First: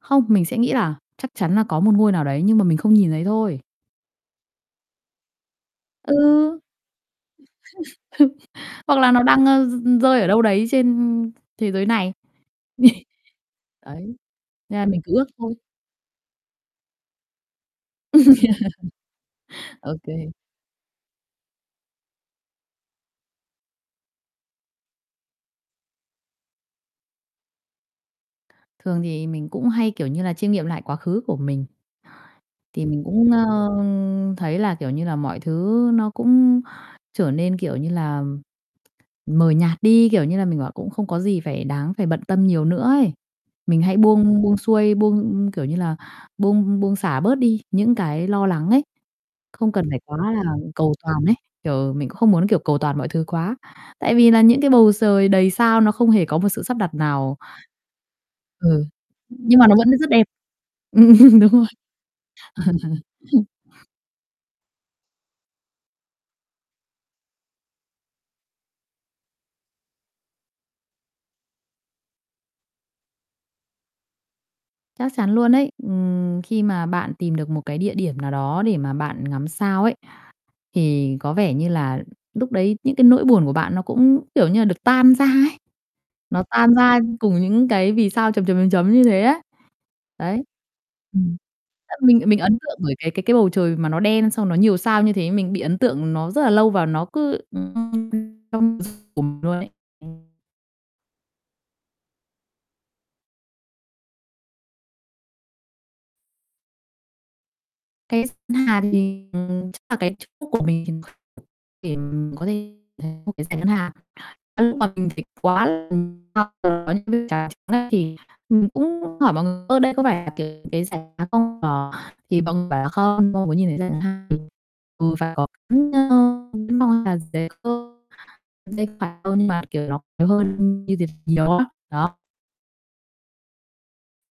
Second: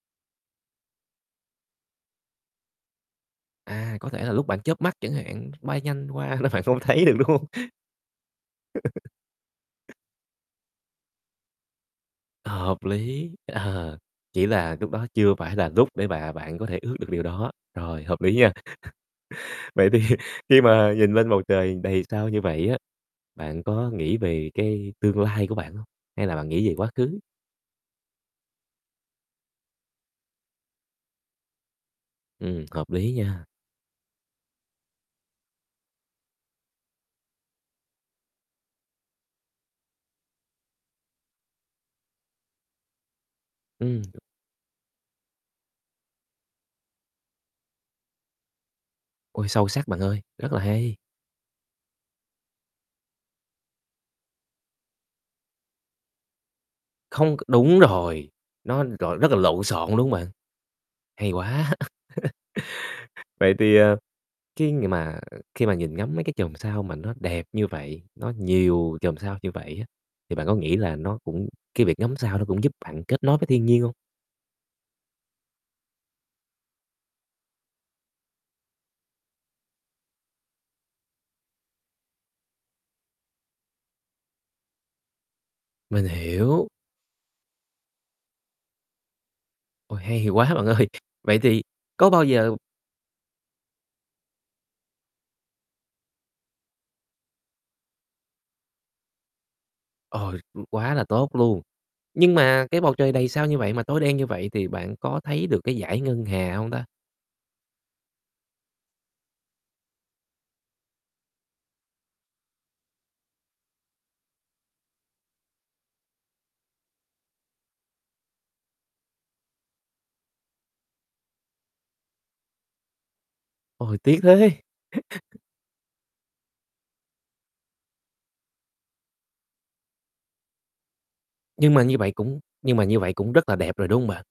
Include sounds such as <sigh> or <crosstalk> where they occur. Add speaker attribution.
Speaker 1: Không, mình sẽ nghĩ là chắc chắn là có một ngôi nào đấy nhưng mà mình không nhìn thấy thôi.
Speaker 2: À, có thể là lúc bạn chớp mắt chẳng hạn, bay nhanh
Speaker 1: Ừ.
Speaker 2: qua nên bạn không thấy được, đúng hông?
Speaker 1: <chuckles> Hoặc là
Speaker 2: <chuckles>
Speaker 1: nó đang, ơ, r rơi ở đâu đấy trên thế giới này.
Speaker 2: Hợp
Speaker 1: <chuckles>
Speaker 2: lý, ờ,
Speaker 1: Ấy,
Speaker 2: chỉ là
Speaker 1: nên là
Speaker 2: lúc
Speaker 1: mình
Speaker 2: đó
Speaker 1: cứ ước
Speaker 2: chưa
Speaker 1: thôi.
Speaker 2: phải là lúc để mà bạn có thể ước được điều đó, rồi, hợp lý nha. <chuckles>
Speaker 1: <chuckles>
Speaker 2: Vậy
Speaker 1: Ô
Speaker 2: thì
Speaker 1: kê.
Speaker 2: khi mà nhìn lên bầu trời đầy sao như vậy á, bạn có nghĩ về cái tương lai của bạn hông? Hay là bạn nghĩ về quá khứ?
Speaker 1: Thường thì mình cũng hay, kiểu như là, chiêm nghiệm lại quá khứ của mình.
Speaker 2: Ừm,
Speaker 1: Thì
Speaker 2: hợp
Speaker 1: mình
Speaker 2: lý
Speaker 1: cũng,
Speaker 2: nha.
Speaker 1: ơ, thấy là, kiểu như là, mọi thứ nó cũng trở nên, kiểu như là, mờ nhạt đi, kiểu như là, mình bảo cũng không có gì phải đáng phải bận tâm nhiều nữa ấy, mình hãy
Speaker 2: Ừm.
Speaker 1: buông buông xuôi, buông, kiểu như là, buông buông xả bớt đi những cái lo lắng ấy,
Speaker 2: Ôi, sâu
Speaker 1: không cần
Speaker 2: sắc
Speaker 1: phải
Speaker 2: bạn
Speaker 1: quá
Speaker 2: ơi,
Speaker 1: là
Speaker 2: rất là
Speaker 1: cầu
Speaker 2: hay.
Speaker 1: toàn ấy, kiểu, mình cũng không muốn, kiểu, cầu toàn mọi thứ quá tại vì nà những cái bầu trời đầy sao nó không hề có một sự sắp đặt
Speaker 2: Không
Speaker 1: nào.
Speaker 2: c đúng rồi, nó
Speaker 1: Ừ,
Speaker 2: rọi rất là
Speaker 1: nhưng
Speaker 2: lộn
Speaker 1: mà nó
Speaker 2: xộn,
Speaker 1: vẫn
Speaker 2: đúng hông
Speaker 1: rất
Speaker 2: bạn?
Speaker 1: đẹp,
Speaker 2: Hay
Speaker 1: <chuckles> đúng rồi.
Speaker 2: quá. <chuckles>
Speaker 1: <chuckles>
Speaker 2: Vậy thì, ờ, khi ng mà khi mà nhìn ngắm mấy cái chòm sao mà nó đẹp như vậy, nó nhiều chòm sao như vậy á, thì bạn có nghĩ là nó cũng cái việc ngắm sao nó cũng giúp bạn kết nối với thiên nhiên hông?
Speaker 1: Chắc chắn luôn ấy. Ừm, khi mà bạn tìm được một cái địa điểm nào đó để mà bạn ngắm sao ấy thì có vẻ như là lúc đấy những cái nỗi buồn của bạn nó cũng, kiểu như là, được tan ra ấy,
Speaker 2: Mình
Speaker 1: nó
Speaker 2: hiểu.
Speaker 1: tan ra cùng những cái vì sao chấm, chấm, chấm, chấm như thế ấy.
Speaker 2: Ôi, hay
Speaker 1: Đấy.
Speaker 2: quá bạn ơi.
Speaker 1: Ừm,
Speaker 2: Vậy thì
Speaker 1: <unintelligible>
Speaker 2: có
Speaker 1: mình
Speaker 2: bao
Speaker 1: mình
Speaker 2: giờ
Speaker 1: ấn tượng bởi cái cái cái bầu trời mà nó đen xong nó nhiều sao như thế, mình bị ấn tượng nó rất là lâu và nó cứ <unintelligible> trong s của m luôn ấy. Ừm.
Speaker 2: Ôi, quá là tốt luôn. Nhưng mà cái bầu trời đầy sao như vậy mà tối đen như vậy thì bạn có thấy được cái dải ngân hà hông ta?
Speaker 1: Cái d ngân hà thì, ừm, ừm, chắc là cái chỗ của mình thì <unintelligible> để m có thể thấy một cái dải ngân hà. Cái lúc mà mình phải quá <unintelligible> hoặc là có những cái trà trắng á thì mình cũng hỏi mọi người: "Ơ đây có phải là cái cái dải ngân hà không?" <unintelligible> Thì mọi người bảo là "Không, không có nhìn thấy dải
Speaker 2: Ôi,
Speaker 1: ngân
Speaker 2: tiếc
Speaker 1: hà."
Speaker 2: thế!
Speaker 1: Ừ, và
Speaker 2: <chuckles>
Speaker 1: có cái <unintelligible> ngân hà <unintelligible> nên phải hơn mà, kiểu, nó phải hơn như thế nhiều lắm,
Speaker 2: Nhưng mà như vậy
Speaker 1: đó.
Speaker 2: cũng nhưng mà như vậy cũng rất là đẹp rồi, đúng hông bạn?